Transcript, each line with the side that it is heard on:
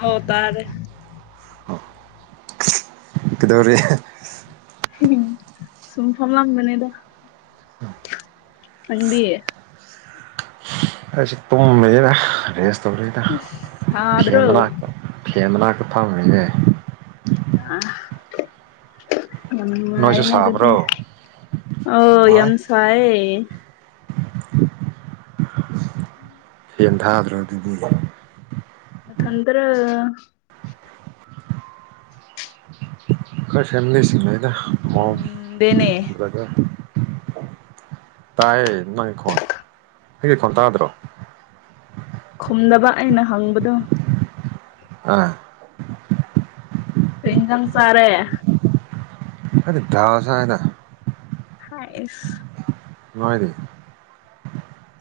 left: ꯑꯧ ꯇꯥꯔꯦ
right: ꯀꯩꯗꯧꯔꯤ?
left: ꯁꯨꯝ ꯐꯝ ꯂꯝꯕꯅꯦꯗ꯫ ꯅꯪꯗꯤ
right: ꯑꯩꯁꯨ ꯇꯨꯝꯂꯩꯌꯦꯗ ꯔꯦꯁ ꯇꯧꯔꯤꯗ ꯐ‌ꯦꯟ
left: ꯁꯥꯗ꯭ꯔꯣ
right: ꯃꯅꯥꯛꯇ ꯐꯦꯜ ꯃꯅꯥꯛꯇ ꯐꯝꯔꯤꯅꯦ꯫
left: [unintelligible] ꯌꯥꯝ
right: ꯅꯣꯏꯁꯨ
left: ꯅꯨꯡꯉꯥꯏꯔ‌ꯦꯅ‌ꯦ ꯑꯗꯨꯗꯤ
right: ꯁꯥꯕ꯭ꯔꯣ
left: ꯑꯣ
right: ꯅꯨꯡꯉꯥꯏ
left: ꯌꯥꯝ ꯁꯥꯏꯌ‌ꯦ꯫
right: ꯐ‌ꯦꯟ ꯊꯥꯗ꯭ꯔꯣ ꯑꯗꯨꯗꯤ
left: ꯅꯊꯟꯇꯔꫭ?
right: ꯈꯣꯏ ꯐꯦꯃꯤꯁꯤꯁꯨ ꯂꯩꯗ ꯃꯣꯝ
left: ꯈꯨꯝꯗꯦꯅꯦ
right: ꯕ꯭ꯔꯗꯔ ꯇꯥꯏꯌꯦ ꯅꯪ ꯈꯣꯟ ꯑꯩꯒꯤ ꯈꯣꯟ ꯇꯥꯗ꯭ꯔꯣ?
left: ꯈꯨꯝꯗꯕ ꯑꯩꯅ ꯍꯪꯕꯗꯨ
right: ꯑꯥ
left: ꯀꯩ ꯏꯟꯖꯥꯡ ꯆꯥꯔ‌ꯦ?
right: [unintelligible]
left: ꯍꯥꯏꯁ
right: ꯅꯣꯏꯗꯤ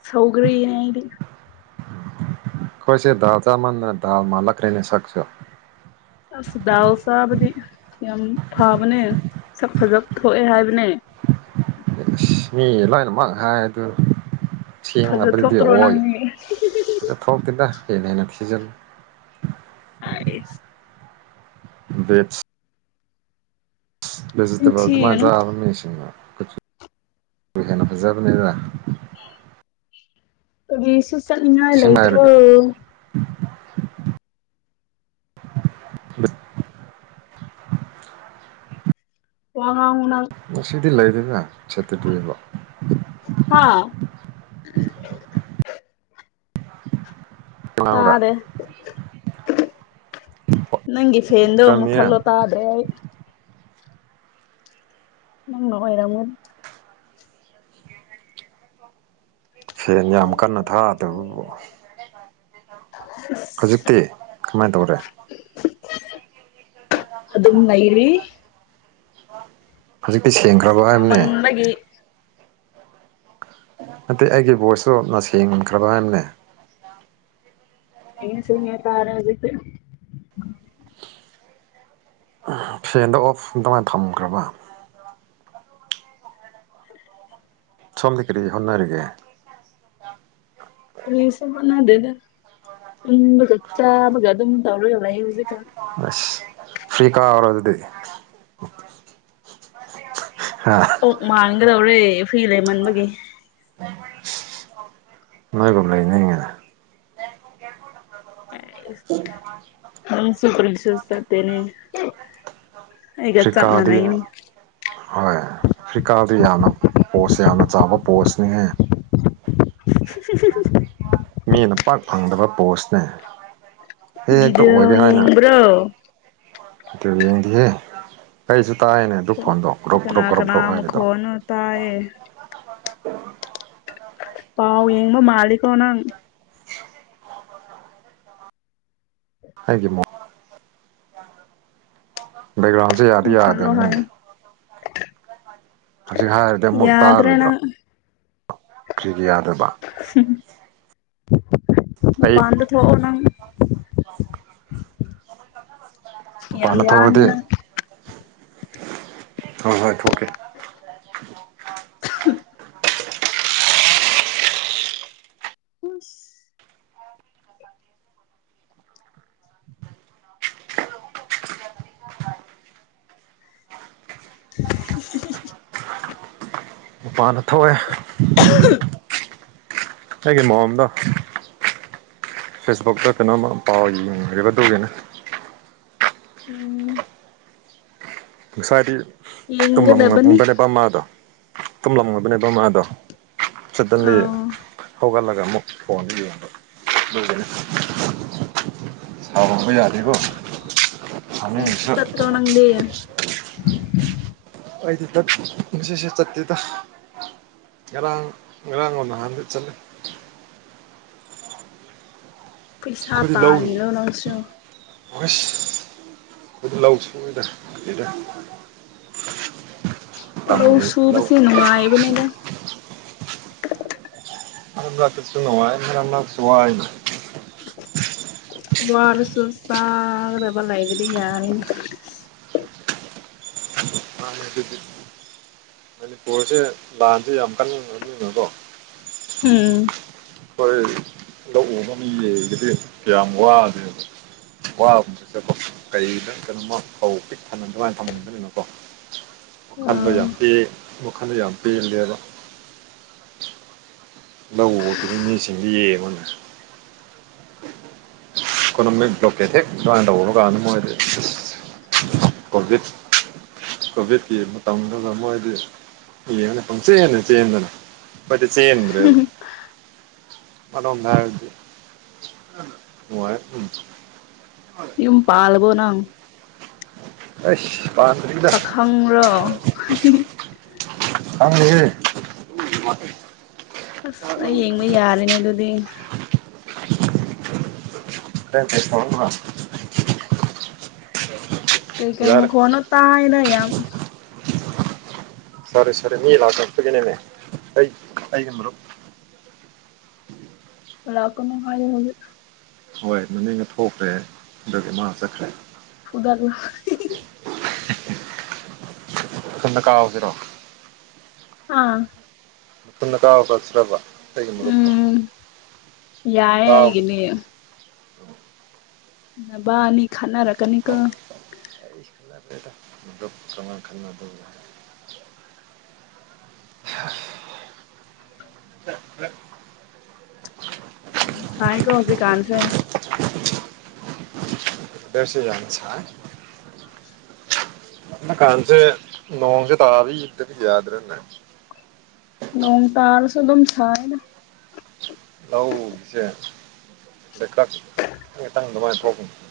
left: ꯁꯧꯒ꯭ꯔꯤꯅ‌ꯦ ꯑꯩꯗꯤ
right: ꯈꯣꯏꯁꯦ ꯗꯥꯜ ꯆꯥꯃꯟꯗꯅ ꯗꯥꯜ ꯃꯥꯂꯛꯈ꯭ꯔꯦꯅꯦ ꯁꯛꯁꯦ꯫
left: ꯑꯁ ꯗꯥꯜ ꯆꯥꯕꯗꯤ ꯌꯥꯝ ꯐꯕꯅꯦ ꯁꯛ ꯐꯖ ꯊꯣꯛꯑꯦ ꯍꯥꯏꯕꯅꯦ꯫
right: ꯃꯤ ꯂꯣꯏꯅꯃꯛ ꯍꯥꯏ ꯑꯗꯨ
left: ꯐꯖ
right: ꯁꯦꯡꯅꯕꯗꯗꯤ
left: ꯊꯣꯛꯇ꯭ꯔꯣ
right: ꯑꯣꯏ
left: ꯅꯪꯅꯤ
right: ꯐꯖ ꯊꯣꯛꯇ‌ꯦꯗ ꯍ‌ꯦꯟꯅ ꯍ‌ꯦꯟꯅ ꯊꯤꯖꯜꯂꯤ
left: [unintelligible]
right: ꯕꯦꯠꯁ
left: ꯅꯆꯤꯟ
right: ꯚꯦꯖꯤꯇꯦꯕꯜ ꯑꯗꯨꯃꯥꯏꯅ
left: ꯊꯤꯒꯅꯨ
right: ꯆꯥꯕ ꯃꯤꯁꯤꯡꯅ ꯍꯦꯟꯅ ꯐꯖꯕꯅꯤꯗꯅ
left: ꯀꯔꯤꯁꯨ ꯆꯠꯅꯤꯡꯉꯥꯏ
right: ꯑꯁꯦꯡꯕ ꯍꯥꯏꯔꯒ
left: ꯂꯩꯇ꯭ꯔ‌ꫭ? ꯋꯥꯉꯥꯡꯉꯨ ꯅꯪ
right: ꯉꯁꯤꯗꯤ ꯂꯩꯔ‌ꯦꯅ ꯁꯠꯇꯗꯏꯕ
left: ꯍꯥꯥ
right: ꯉꯥꯡꯕ꯭ꯔꯥ
left: ꯇꯥꯔꯦ ꯅꯪꯒꯤ ꯐꯦꯟꯗꯣ
right: ꯌꯥꯝꯅꯤꯌꯦ
left: ꯃꯨꯊꯠꯂꫭ ꯇꯗ꯭ꯔꯦ ꯑꯩ꯫ ꯅꯪꯅ ꯑꯣꯏꯔꯝꯒꯅꯤ
right: ꯐꯦꯟ ꯌꯥꯝ ꯀꯟꯅ ꯊꯥꯗꯕꯕꯨ ꯍꯧꯖꯤꯛꯇꯤ ꯀꯃꯥꯏꯅ ꯇꯧꯔꯦ
left: ꯑꯗꯨꯝ ꯅꯩꯔꯤ
right: ꯍꯧꯖꯤꯛꯀꯤ ꯁꯦꯡ
left: ꯁꯥꯃꯟꯕꯒꯤ
right: ꯅꯠꯇꯦ ꯑꯩꯒꯤ ꯚꯣꯏꯁꯇꯣ ꯅꯁꯦꯡ ꯈꯔꯕ ꯍꯥꯏꯕꯅꯦ
left: ꯐ‌ꯦꯟ ꯁꯨꯡ ꯇꯥꯔ‌ꯦ ꯍꯧꯖꯤꯛꯇꯤ
right: ꯐꯦꯟꯗꫭ ꯑꯣꯐ ꯑꯗꯨꯃꯥꯏꯅ ꯊꯝꯈ꯭ꯔꯕ ꯁꯣꯝꯗꯤ ꯀꯔꯤ ꯍꯣꯠꯅꯔꯤꯒꯦ
left: ꯀꯔꯤꯁꯨ ꯍꯣꯠꯅꯗꯦꯗ ꯇꯨꯝꯕꯒ ꯆꯥꯕꯒ ꯑꯗꯨꯝ ꯇꯧꯔꯒ ꯂꯩꯌꯦ ꯍꯧꯖꯤꯛꯀꯥꯟ
right: ꯑꯁ ꯐ꯭ꯔꯤ ꯀꯥꯎꯔꯣ ꯑꯗꯨꯗꯤ ꯍꯥ
left: ꯑꯣꯛ ꯃꯥꯟꯒꯗꯧꯔꯦ ꯐ꯭ꯔꯤ ꯂꯩꯃꯟꯕꯒꯤ
right: [unintelligible] ꯃꯣꯏꯒꯨꯝ ꯂꯩꯅꯤꯡꯉꯤꯗ [unintelligible] [unintelligible]
left: ꯅꯪꯁꯨ [unintelligible] ꯅꯠꯇꯦꯅꯦ [inaudible]
right: ꯑꯐ꯭ꯔꯤꯀꯥꯗꯤ ꯍꯥꯏ ꯐ꯭ꯔꯤꯀꯥꯗ ꯌꯥꯝꯅ ꯄꯣꯁ ꯌꯥꯝꯅ ꯆꯥꯎꯕ ꯄꯣꯁꯅꯤꯍꯦ
left: ꯍꯨꯝ ꯍꯨꯝ ꯍꯨꯝ
right: ꯃꯤꯅ ꯄꯥꯛ ꯐꯪꯗꯕ ꯄꯣꯁꯅꯦ ꯍꯦꯛꯇ
left: ꯚꯤꯗꯤꯑꯣ
right: ꯑꯣꯏꯒꯦ ꯍꯥꯏꯅ
left: [unintelligible]
right: ꯑꯗꯨ ꯌꯦꯡꯗꯤꯌ° ꯑꯩꯁꯨ ꯇꯥꯏꯅꯦ ꯑꯗꯨ ꯐꯣꯟꯗꯣ ꯒ꯭ꯔꫭꯛ
left: ꯀꯅꯥ
right: ꯒ꯭ꯔꫭꯛ ꯒ꯭ꯔꫭꯛ
left: ꯀꯅꯥ
right: ꯒ꯭ꯔꫭꯛ ꯍꯥꯏꯕꯗꯣ
left: ꯃꯈꯣꯟꯅꯣ ꯇꯥꯏꯌꯦ ꯄꯥꯎ ꯌꯦꯡꯕ ꯃꯥꯜꯂꯤꯀꫭ ꯅꯪ
right: ꯑꯩꯒꯤ ꯃꯣ ꯕꯦꯛꯒ꯭ꯔꯥꯎꯟꯁꯦ ꯌꯥꯗꯤ
left: ꯃꯨ ꯊꯠꯂꯣ
right: ꯌꯥꯗꯕꯅ°
left: ꯍꯥꯏ
right: ꯍꯧꯖꯤꯛ ꯍꯥꯏꯔꯗꯤ ꯑꯃꯨꯛ
left: ꯌꯥꯗ꯭ꯔꯦ
right: ꯇꯥꯔꯣꯏꯗ꯭ꯔꯣ
left: ꯅꯪ
right: ꯀ꯭ꯔꯤꯒꯤ ꯌꯥꯗꯕ ꯑꯩ
left: ꯃꯄꯥꯟꯗ ꯊꫭꯛꯑꫭ ꯅꯪ ꯌꯥꯝ
right: ꯃꯄꯥꯟꯗ
left: ꯂꯥꯡꯉ°
right: ꯊꯣꯛꯑꯗꯤ
left: ꯅꯪ
right: ꯍꯣꯏ ꯍꯣꯏ ꯊꯣꯛꯀꯦ
left: [unintelligible] [unintelligible]
right: ꯃꯄꯥꯟꯗ ꯊꯣꯛꯑꯦ
left: [unintelligible]
right: ꯑꯩꯒꯤ ꯃꫭꯝꯗꯣ ꯐꯦꯁꯕꯨꯛꯇ ꯀꯩꯅꯣꯝꯃ ꯄꯥꯎ ꯌꯦꯡꯉꯤꯌ°ꯕ ꯑꯗꯨꯒꯤꯅ°
left: ꯎꯝꯝ
right: ꯉꯁꯥꯏꯗꯤ
left: ꯌꯦꯡꯒꯗꯕꯅꯤ
right: ꯇꯨꯝꯂꯝꯕꯅꯦꯕ ꯃꯥꯗꯣ ꯇꯨꯝꯂꯝꯂꯕꯅꯦꯕ ꯃꯥꯗꯣ ꯁꯗꯟꯂꯤ
left: ꯑꯥ
right: ꯍꯧꯒꯠꯂꯒ ꯑꯃꯨꯛ ꯐꯣꯟꯗꯨ ꯌꯦꯡꯕ ꯑꯗꯨꯒꯤꯅ° ꯁꯥꯥꯎꯕ ꯌꯥꯗ°ꯀꯣ ꯁꯥꯎꯅꯤꯡꯉꯁꯨ
left: ꯈꯪꯗꯦꯌ°
right: ꯑꯩꯗꯤ ꯗꯠ ꯄꯨꯟꯁꯤꯁ° ꯆꯠꯇꯦꯗ ꯉꯔꯥꯡ ꯉꯔꯥꯡꯂꫭ ꯅꯍꯥꯟꯂꫭ ꯆꯠꯂꯦ
left: ꯄꯩꯁꯥ
right: ꯑꯩꯈꫭꯏꯗꯤ ꯂꯧꯏ
left: ꯇꯥꯜꯂꯤꯔꯣ ꯅꯪꯁꯨ
right: ꯍꯩꯏꯁ ꯂꯧ ꯁꯨꯗ ꯁꯨꯒꯤꯗ°ꯗ
left: ꯂꯧ
right: ꯃꯇꯝꯒꯤ ꯂꯧ
left: ꯁꯨꯕꯁꯤ ꯅꯨꯡꯉꯥꯏꯕꯅꯤꯗ
right: ꯃꯔꯛ ꯃꯔꯛꯇꯁꯨ ꯅꯨꯡꯉꯥꯏ ꯃꯔꯛ ꯃꯔꯛꯁꯨ ꯋꯥꯏꯅ°
left: ꯋꯥꯔꯁꯨ ꯆꯥꯅꯕ ꯂꯥꯏꯔꯗꯤ ꯌꯥꯔ°ꯅ°
right: ꯎꯝ [unintelligible] ꯃꯅꯤꯄꯨꯔꯁꯦ ꯂꯥꯟꯁꯦ ꯌꯥꯝ ꯀꯟꯅ ꯉꯝꯃꯤꯅꯀꯣ
left: ꯎꯝ
right: ꯍꯣꯏ ꯂꯧ ꯎꯕ ꯃꯤꯁꯤꯡꯁꯤꯗꯤ ꯀꯌꯥꯝ ꯋꯥꯒ꯭ꯔꯦꯕ [unintelligible] ꯋꯥꯈꯟꯗꯣ
left: ꯑꯥ
right: ꯌꯥꯝ ꯄꯦꯟꯑꯦ ꯋꯥꯈꯟꯗꯣ ꯌꯥꯝ ꯄꯦꯟꯗꯦꯕ ꯂꯧ ꯎꯕ ꯃꯤꯁꯤꯡꯗꯤ ꯌꯦꯡꯎꯅ° ꯏꯀꯣꯅꯣꯃꯤꯛ ꯕ꯭ꯂꯣꯀꯦꯠ ꯍꯦꯛ ꯁꯨꯃꯥꯏꯅ ꯇꯧꯕ ꯀꯥꯟꯗ ꯃꯣꯏꯗꯤ ꯑꯁꯁ ꯀꯣꯚꯤꯠ ꯀꯣꯚꯤꯠꯀꯤ ꯃꯇꯝꯗꯨꯗ ꯃꯣꯏꯗꯤ ꯌꯦꯡꯉꯒ ꯄꯪꯆꯦꯟꯗ ꯆꯦꯟꯗꯅ ꯑꯩꯈꫭꯏꯗꯤ ꯆ°ꯟꯗ꯭ꯔ°ꯕ ꯑꯗꫭꯝꯗ ꯍꯥꯏꯔꯗꯤ [unintelligible]
left: ꯌꯨꯝ ꯄꯥꯜꯂꯕꫭ ꯅꯪ
right: ꯑꯁ ꯄꯥꯟꯗ꯭ꯔꯤꯗ
left: ꯐꯪꯉꯨꯔꫭ ꯍꯤ ꯍꯤ ꯍꯤ
right: ꯐꯪ ꯏꯍꯦ
left: ꯑꯁ ꯑꯩ ꯌꯦꯡꯕ ꯌꯥꯔꯦꯅꯦ ꯑꯗꯨꯗꯤ
right: ꯅꯪ ꯀꯦꯁ ꯇꯧꯔꯛꯄ꯭ꯔꯥ
left: ꯀꯩ ꯀꯩ
right: ꯌꯥꯔꯦ
left: ꯃꯈꯣꯟꯅꯣ ꯇꯥꯏꯌꯦꯗ ꯌꯥꯝ
right: ꯁꯣꯔꯤ ꯁꯣꯔꯤ ꯃꯤ ꯂꯥꯛ ꯀꯄꯒꯤꯅꯦꯅꯦ ꯑꯩꯒꯤ ꯃꯔꯨꯞ
left: ꯂꯥꯛꯀꯅꯅꯨꯡ ꯍꯥꯏꯌꯨ ꯍꯧꯖꯤꯛ
right: ꯍꯣꯏ ꯃꯅꯤꯡꯗ ꯊꯣꯛꯈ꯭ꯔꯦ ꯑꯗꯨꯒꯤ ꯃꯥ ꯆꯠꯈ꯭ꯔꯦ
left: ꯐꯨꯗꯠꯂꯨ
right: ꯊꯨꯟꯗ ꯀꯥꯎꯁꯤꯔꯣ
left: ꯑꯥ
right: ꯃꯊꯨꯟꯗ ꯀꯥꯎ [unintelligible] ꯑꯩꯒꯤ ꯃꯔꯨꯞꯇꯣ
left: ꯎꯝ ꯌꯥꯏꯌꯦ
right: ꯀꯥꯎ
left: ꯑꯩꯒꯤꯗꯤ ꯅꯕꯥꯅꯤ ꯈꯠꯅꯔꯛ ꯀꯅꯤ ꯀꯣ
right: ꯀꯩꯈꯠꯅꯗꯦꯗ [unintelligible] ꯈꯠꯅ [inaudible]
left: ꯌꯥꯝ ꯁꯥꯏꯒꯣ ꯍꯧꯖꯤꯛ ꯀꯥꯟꯁꯦ
right: ꯗꯁꯨ ꯌꯥꯝ ꯁꯥꯏ ꯅꯀꯟꯁꯦ ꯅꯣꯡꯁꯦ ꯇꯥꯕꯒꯤ ꯏꯗ ꯌꯥꯗꯔꯦꯅꯦ
left: ꯅꯣꯡ ꯇꯥꯔꯁꯨ ꯑꯗꯨꯝ ꯁꯥꯏꯌꯦꯗ
right: ꯂꯧꯁꯦ [unintelligible]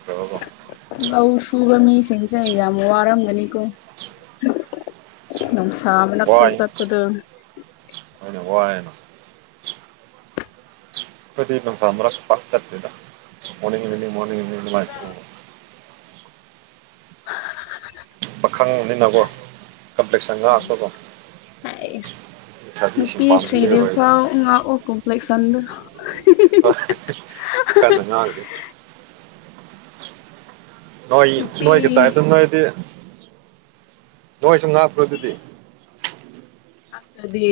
left: ꯂꯧ ꯁꯨꯕ ꯃꯤꯁꯤꯡꯁꯦ ꯌꯥꯝ ꯋꯥꯔꯝꯒꯅꯤꯀꯣ ꯅꯨꯡꯁꯥ ꯃꯔꯛꯇ ꯆꯠꯄꯗ
right: ꯍꯣꯅꯦ ꯋꯥꯌꯦꯅ ꯈꯣꯏꯗꯤ ꯅꯨꯡꯁꯥ ꯃꯔꯛꯇ ꯄꯥꯛ ꯆꯠꯗ ꯃꯣꯔꯅꯤꯡꯅꯤ ꯃꯣꯔꯅꯤꯡ ꯄꯥꯈꯪꯕꯅꯤꯅꯖꯨ ꯀꯝꯄ꯭ꯂꯦꯛꯁꯟ
left: ꯎꯝ
right: [unintelligible]
left: ꯍꯥꯏꯁ
right: ꯂꯩꯁꯥꯕꯤꯁꯤꯡ
left: ꯅꯨꯄꯤ ꯊ꯭ꯔꯤꯗꯤ
right: ꯄꯥꯝꯕꯤꯔꯔꯣꯏꯕ
left: ꯐꯥꯎ ꯉꯥꯛꯑꯣ ꯀꯣꯝꯄ꯭ꯂꯦꯛꯁꯟꯗ
right: ꯀꯟꯅ ꯉꯥꯡꯒꯦ ꯅꯣꯏ
left: ꯅꯨꯄꯤ
right: ꯅꯣꯏꯒꯤ ꯇꯥꯏ ꯑꯗꯨ ꯅꯣꯏꯗꯤ ꯅꯣꯏ ꯁꯨꯝ ꯉꯥꯞꯄ꯭ꯔꯣ ꯑꯗꯨꯗꯤ
left: ꯉꯥꯛꯇ꯭ꯔꯗꯤ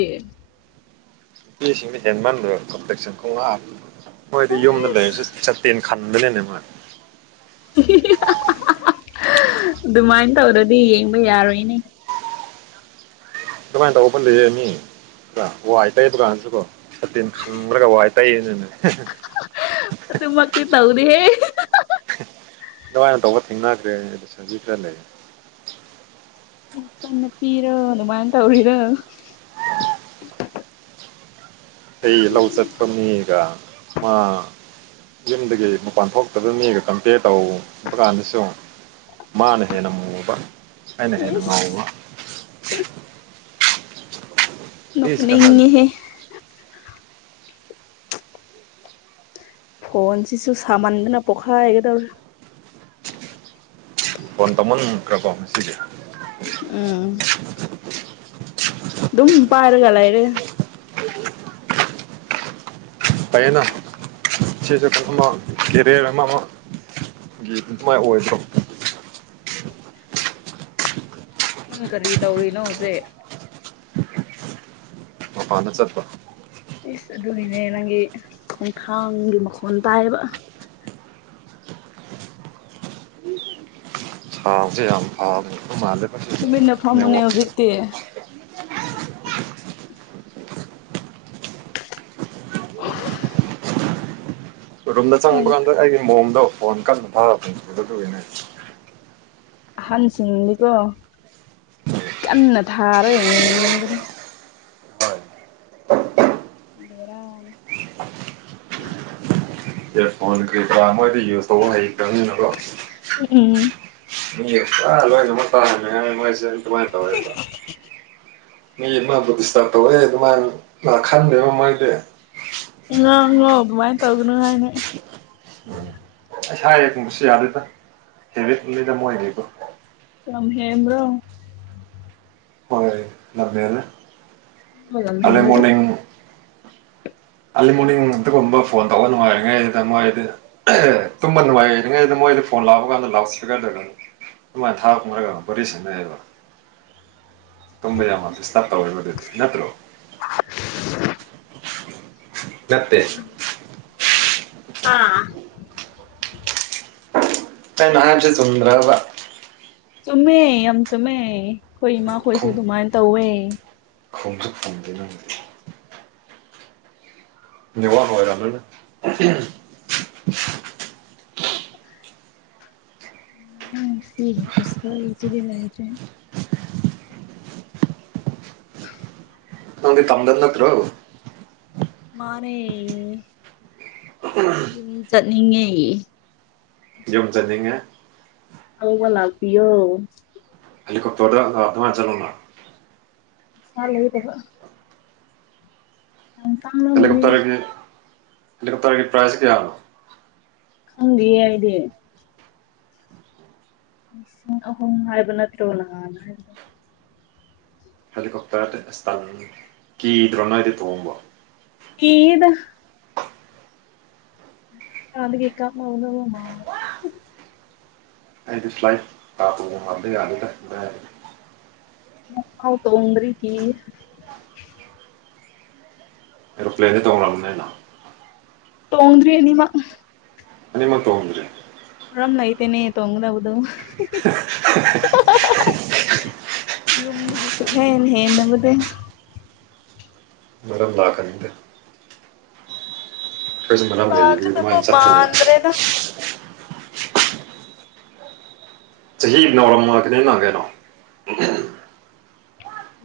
right: ꯅꯨꯄꯤꯁꯤꯡꯗꯨ ꯍꯦꯟꯃꯟꯗ꯭ꯔꯣ ꯀꯝꯄ꯭ꯂꯦꯁꯟ ꯈꯉꯥꯛ ꯃꯣꯏꯗꯤ ꯌꯨꯝꯗ ꯂꯩꯔꯁꯨ
left: ꯑꯁ
right: ꯆꯠ ꯇꯦꯟ ꯈꯥꯟꯕꯅꯤꯅꯦ ꯃꯣꯏ
left: ꯑꯗꯨꯃꯥꯏꯅ ꯇꯧꯔꯗꯤ ꯌꯦꯡꯕ ꯌꯥꯔꯣꯏꯅꯦ
right: ꯑꯗꯨꯃꯥꯏꯅ ꯇꯧꯕ [unintelligible] ꯃꯤ ꯋꯥꯏ ꯇꯩ ꯗꯨꯀꯥꯟꯁꯨ ꯀꯣ ꯁꯇꯤꯟ ꯈꯝ꯭ꯔꯒ ꯋꯥꯏ ꯇꯩꯌꯦꯅꯦꯅ
left: ꯑꯗꯨꯃꯛꯇꯤ ꯇꯧꯗꯤꯍꯦ
right: ꯑꯗꯨꯃꯥꯏꯅ ꯇꯧꯕ ꯊꯦꯡꯅꯈ꯭ꯔꯦ ꯑꯗꯨ ꯁꯟꯖꯤ ꯈꯔ ꯂꯩ
left: [unintelligible] ꯄꯤꯔꯣ ꯑꯗꯨꯃꯟ ꯇꯧꯔꯤꯔꯣ
right: ꯏꯜꯂ ꯂꯧ ꯆꯠꯄ ꯃꯤ ꯒꯥꯏꯅ ꯃꯥ ꯌꯨꯝꯗꯒꯤ ꯃꯄꯥꯟ ꯊꯣꯛꯇꯕ ꯃꯤꯒ ꯀꯝꯄꯦꯌꯔ ꯇꯧꯕ ꯀꯥꯟꯗꯁꯨ ꯃꯥꯅ ꯍꯦꯟꯅ ꯃꯨꯕ ꯑꯩꯅ ꯍꯦꯟꯅ
left: ꯏꯁ
right: ꯉꯧꯕ ꯀꯔꯤꯁꯨ ꯀꯥꯟꯅꯗꯦ
left: ꯅꯣꯛꯅꯤꯡꯉꯤꯍꯦ ꯐꯣꯟꯁꯤꯁꯨ ꯁꯥꯃꯟꯗꯅ ꯄꯣꯛꯈꯥꯏꯒꯗꯧꯔꯦ
right: ꯐꯣꯟ [unintelligible] ꯉꯁꯤꯗꯤ
left: ꯎꯝ ꯗꯨꯝ ꯄꯥꯔꯒꯂꯩꯔꯦ
right: ꯄꯩꯌꯦꯅ ꯁꯤꯁꯦ [unintelligible] ꯀꯦꯔꯤꯌ꯭ꯔ ꯑꯃꯃꯨꯛ [unintelligible]
left: ꯅꯪ ꯀꯔꯤ ꯇꯧꯔꯤꯅꯣ ꯍꯧꯖꯤꯛ
right: ꯃꯄꯥꯟꯗ ꯆꯠꯄ
left: ꯏꯁ ꯑꯗꯨꯒꯤꯅꯦ ꯅꯪꯒꯤ ꯈꯣꯡꯊꯥꯡꯒꯤ ꯃꯈꯣꯟ ꯇꯥꯏꯌꯦꯕ
right: ꯊꯥꯎꯖꯦ ꯌꯥꯝ ꯐꯕ [unintelligible] ꯃꯥꯜꯂꯦ
left: ꯇꯨꯃꯤꯟꯅ ꯐꯝꯃꯨꯅꯦ ꯍꯧꯖꯤꯛꯇꯤ [unintelligible]
right: ꯔꯨꯝꯗ
left: ꯅꯪ
right: ꯆꯪꯕ ꯀꯥꯟꯗ ꯑꯩꯒꯤ ꯃꯣꯟꯗꯣ ꯐꯣꯟ ꯀꯟꯅ ꯐꯥꯔꯛꯄꯅꯤ ꯑꯗꯨꯒꯤꯅꯦ
left: ꯑꯍꯟꯁꯤꯡꯗꯤꯀꯣ ꯀꯟꯅ ꯊꯥꯔ ꯌꯦꯡꯕꯅꯤ ꯕꯦꯔꯥꯅꯤ
right: ꯐꯣꯟ ꯀꯔꯤ ꯀꯔꯥ ꯃꯣꯏꯗꯤ ꯌꯨꯁ ꯇꯧꯕ ꯍꯩꯇꯕꯅꯤꯅꯀꯣ
left: ꯎꯝ ꯎꯝ
right: ꯃꯤ ꯑꯦꯁꯇ꯭ꯔꯥ ꯂꯣꯏꯅꯃꯛ ꯇꯥꯔꯝꯃꯦ ꯃꯣꯏꯁꯦ ꯑꯗꯨꯃꯥꯏꯅ ꯇꯧꯋꯦꯕ ꯃꯤ ꯑꯃꯕꯨ ꯗꯤꯁꯇꯥꯔ ꯇꯧꯋꯦ ꯑꯗꯨꯃꯥꯏꯅ ꯈꯟꯗꯣꯏ꯭ꯕ ꯃꯣꯏꯗꯤ
left: ꯉꯥꯡꯉꯣ ꯑꯗꯨꯃꯥꯏꯅ ꯇꯧꯒꯅꯨ ꯍꯥꯏꯅ
right: [unintelligible] ꯌꯥꯗꯦꯗ [unintelligible]
left: ꯂꯝꯍꯦꯟꯕꯔꯣ
right: ꯍꯣꯏ ꯂꯝꯍꯦꯜꯂꯦ
left: [unintelligible] ꯂꯝ
right: ꯑꯥꯔꯂꯤ
left: ꯍꯦꯟꯂꯗꯤ
right: ꯃꯣꯔꯅꯤꯡ ꯑꯥꯔꯂꯤ ꯃꯣꯔꯅꯤꯡ ꯑꯗꯨꯒꯨꯝꯕ ꯐꯣꯟ ꯇꯧꯕ ꯅꯨꯡꯉꯥꯏꯔꯤꯉꯩ ꯁꯤꯗ ꯃꯣꯏꯗꯤ ꯑꯦ ꯇꯨꯝꯕ ꯅꯨꯡꯉꯥꯏꯔꯤꯉꯩꯗ ꯃꯣꯏꯗ ꯐꯣꯟ ꯂꯥꯛꯕ ꯀꯥꯟꯗ ꯂꯥꯎ ꯁꯄꯤꯀꯔ ꯂꯩꯔꯝꯃꯤ ꯊꯥꯛ [unintelligible] ꯇꯨꯝꯕ ꯌꯥꯝꯃ ꯗꯤꯁꯇꯞ ꯇꯧꯋꯦꯕ ꯗꯨꯗꯤ ꯅꯠꯇ꯭ꯔꯣ꯫ ꯅꯠꯇꯦ
left: [inaudible] ꯑꯥ꯫
right: ꯅꯡꯅ ꯍꯥꯏꯕꯁꯦ ꯆꯨꯝꯗ꯭ꯔꯕ꯫
left: ꯆꯨꯝꯃꯦ ꯌꯥꯝ ꯆꯨꯝꯃꯦ ꯑꯩꯈꯣꯏ ꯏꯃꯥꯈꯣꯏꯁꯨ ꯑꯗꯨꯃꯥꯏꯅ ꯇꯧꯋꯦ꯫
right: ꯈꯨꯝꯁꯨ ꯈꯨꯝꯗꯦ ꯅꯪꯗꯤ꯫ ꯅꯦꯠꯋꯥꯛꯅ ꯑꯣꯏꯔꯝꯃꯅꯤ
left: ꯎ ꯉꯁꯤꯒꯤ ꯈꯨꯁꯥꯁꯤꯗꯤ ꯂꯩꯇꯔ꯭ꯦꯍꯦ ꯫
right: ꯅꯪꯗꯤ ꯇꯝꯗ ꯅꯠꯇꯔꯣ꯫
left: ꯃꯥꯅꯦ ꯫
right: [inaudible]
left: ꯌꯨꯝ ꯆꯠꯅꯤꯡꯉꯦ꯫
right: ꯌꯨꯝ ꯆꯠꯅꯤꯡꯉꯦ꯫
left: ꯂꯧꯕ ꯂꯥꯛꯄꯤꯌꯣ꯫
right: ꯍꯦꯂꯤꯀꯣꯞꯇꯔꯗ [unintelligible] ꯆꯠꯂꯣꯅꯥ ꯫
left: ꯁꯥ ꯂꯩꯇꯕ ꯫ ꯇꯥꯡꯂꯝꯒꯅꯤꯗ
right: ꯍꯦꯂꯤꯀꯣꯞꯇꯔꯒꯤ ꯍꯦꯂꯤꯀꯣꯞꯇꯔꯒꯤ ꯄ꯭ꯔꯥꯏꯖꯁꯦ ꯀꯌꯥꯅꯣ꯫
left: ꯈꯪꯗꯤꯌꯦ ꯑꯩꯗꯤ꯫ ꯂꯤꯁꯤꯡ ꯑꯍꯨꯝ ꯍꯥꯏꯕ ꯅꯠꯇ꯭ꯔꯣ ꯅꯍꯥꯟ ꯍꯥꯏꯕꯗꯣ꯫
right: ꯍꯦꯂꯤꯀꯣꯞꯇꯔꯗꯤ ꯑꯁ ꯇꯜꯂꯦ ꯀꯤꯗ꯭ꯔꯣ ꯅꯣꯏꯗꯤ ꯇꯣꯡꯕ꯫
left: ꯀꯤꯌꯦꯗꯥ꯫ ꯑꯥꯗꯒꯤ ꯀꯥꯞꯅꯒꯗꯕ ꯃꯥꯜꯂꯦ꯫
right: ꯑꯩꯗꯤ ꯐꯂꯥꯏꯠꯇ [unintelligible]
left: ꯃꯨꯛꯐꯥꯎ ꯇꯣꯡꯗꯔ꯭ꯤ ꯀꯤꯌꯦ ꯫
right: ꯑꯦꯔꯣꯄ꯭ꯂꯦꯟꯗꯤ ꯇꯣꯡꯔꯝꯂꯅꯤꯅ꯫
left: ꯇꯣꯡꯗꯔ꯭ꯤ ꯑꯅꯤꯃꯛ꯫
right: ꯑꯅꯤꯃꯛ ꯇꯣꯡꯗ꯭ꯔꯤ꯫
left: ꯃꯔꯝ ꯂꯩꯇꯦꯅꯦ ꯇꯣꯡꯒꯗꯧꯕꯗꯣ꯫ ꯌꯨꯝꯗꯒꯤ꯫ ꯁꯨꯛꯍꯦꯟ ꯍꯦꯟꯗꯕꯗꯣ꯫
right: ꯃꯔꯝ ꯂꯥꯛꯀꯅꯤꯗ꯫
left: ꯂꯥꯛꯀꯗꯕ
right: [unintelligible]
left: ꯃꯥꯟꯗ꯭ꯔꯦꯗ
right: ꯆꯍꯤ ꯅꯥꯎꯔꯝꯃ [unintelligible] ꯀꯩꯅꯣ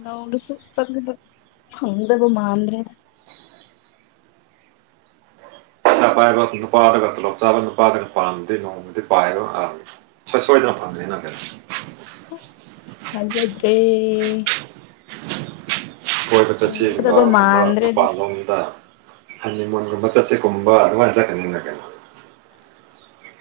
left: ꯅꯧꯔꯁꯨ ꯆꯠꯗꯕ ꯐꯪꯗꯕ ꯃꯥꯟꯗ꯭ꯔꯦꯗ꯫
right: ꯄꯩꯁꯥ ꯄꯥꯏꯕ ꯅꯨꯄꯥꯗꯒ ꯇꯣꯂꯣꯞ ꯆꯥꯕ ꯅꯨꯄꯥꯗꯅ ꯄꯥꯟꯕꯗꯤ ꯅꯣꯡꯃꯗꯤ [unintelligible] ꯁꯣꯏ ꯁꯣꯏ ꯗꯅ ꯐꯪꯒꯅꯤ ꯀꯩꯅꯣ ꯫
left: ꯍꯥ ꯊꯥꯖꯗ꯭ꯔꯦ
right: ꯀꯣꯏꯕ ꯆꯠꯁꯦ
left: ꯐꯪꯒꯗꯕ
right: ꯅꯨꯡꯗꯥꯡꯒꯨꯝꯕ
left: ꯃꯥꯟꯗ꯭ꯔꯦ ꯑꯗꯨꯁꯨ
right: ꯃꯄꯥꯟꯂꯣꯝꯗ ꯍꯟꯅꯤꯃꯣꯟꯒꯨꯝꯕ ꯆꯠꯁꯦꯠꯀꯨꯝꯕ ꯑꯗꯨꯃꯥꯏ ꯆꯠꯀꯅꯤꯅ ꯀꯩꯅꯣ꯫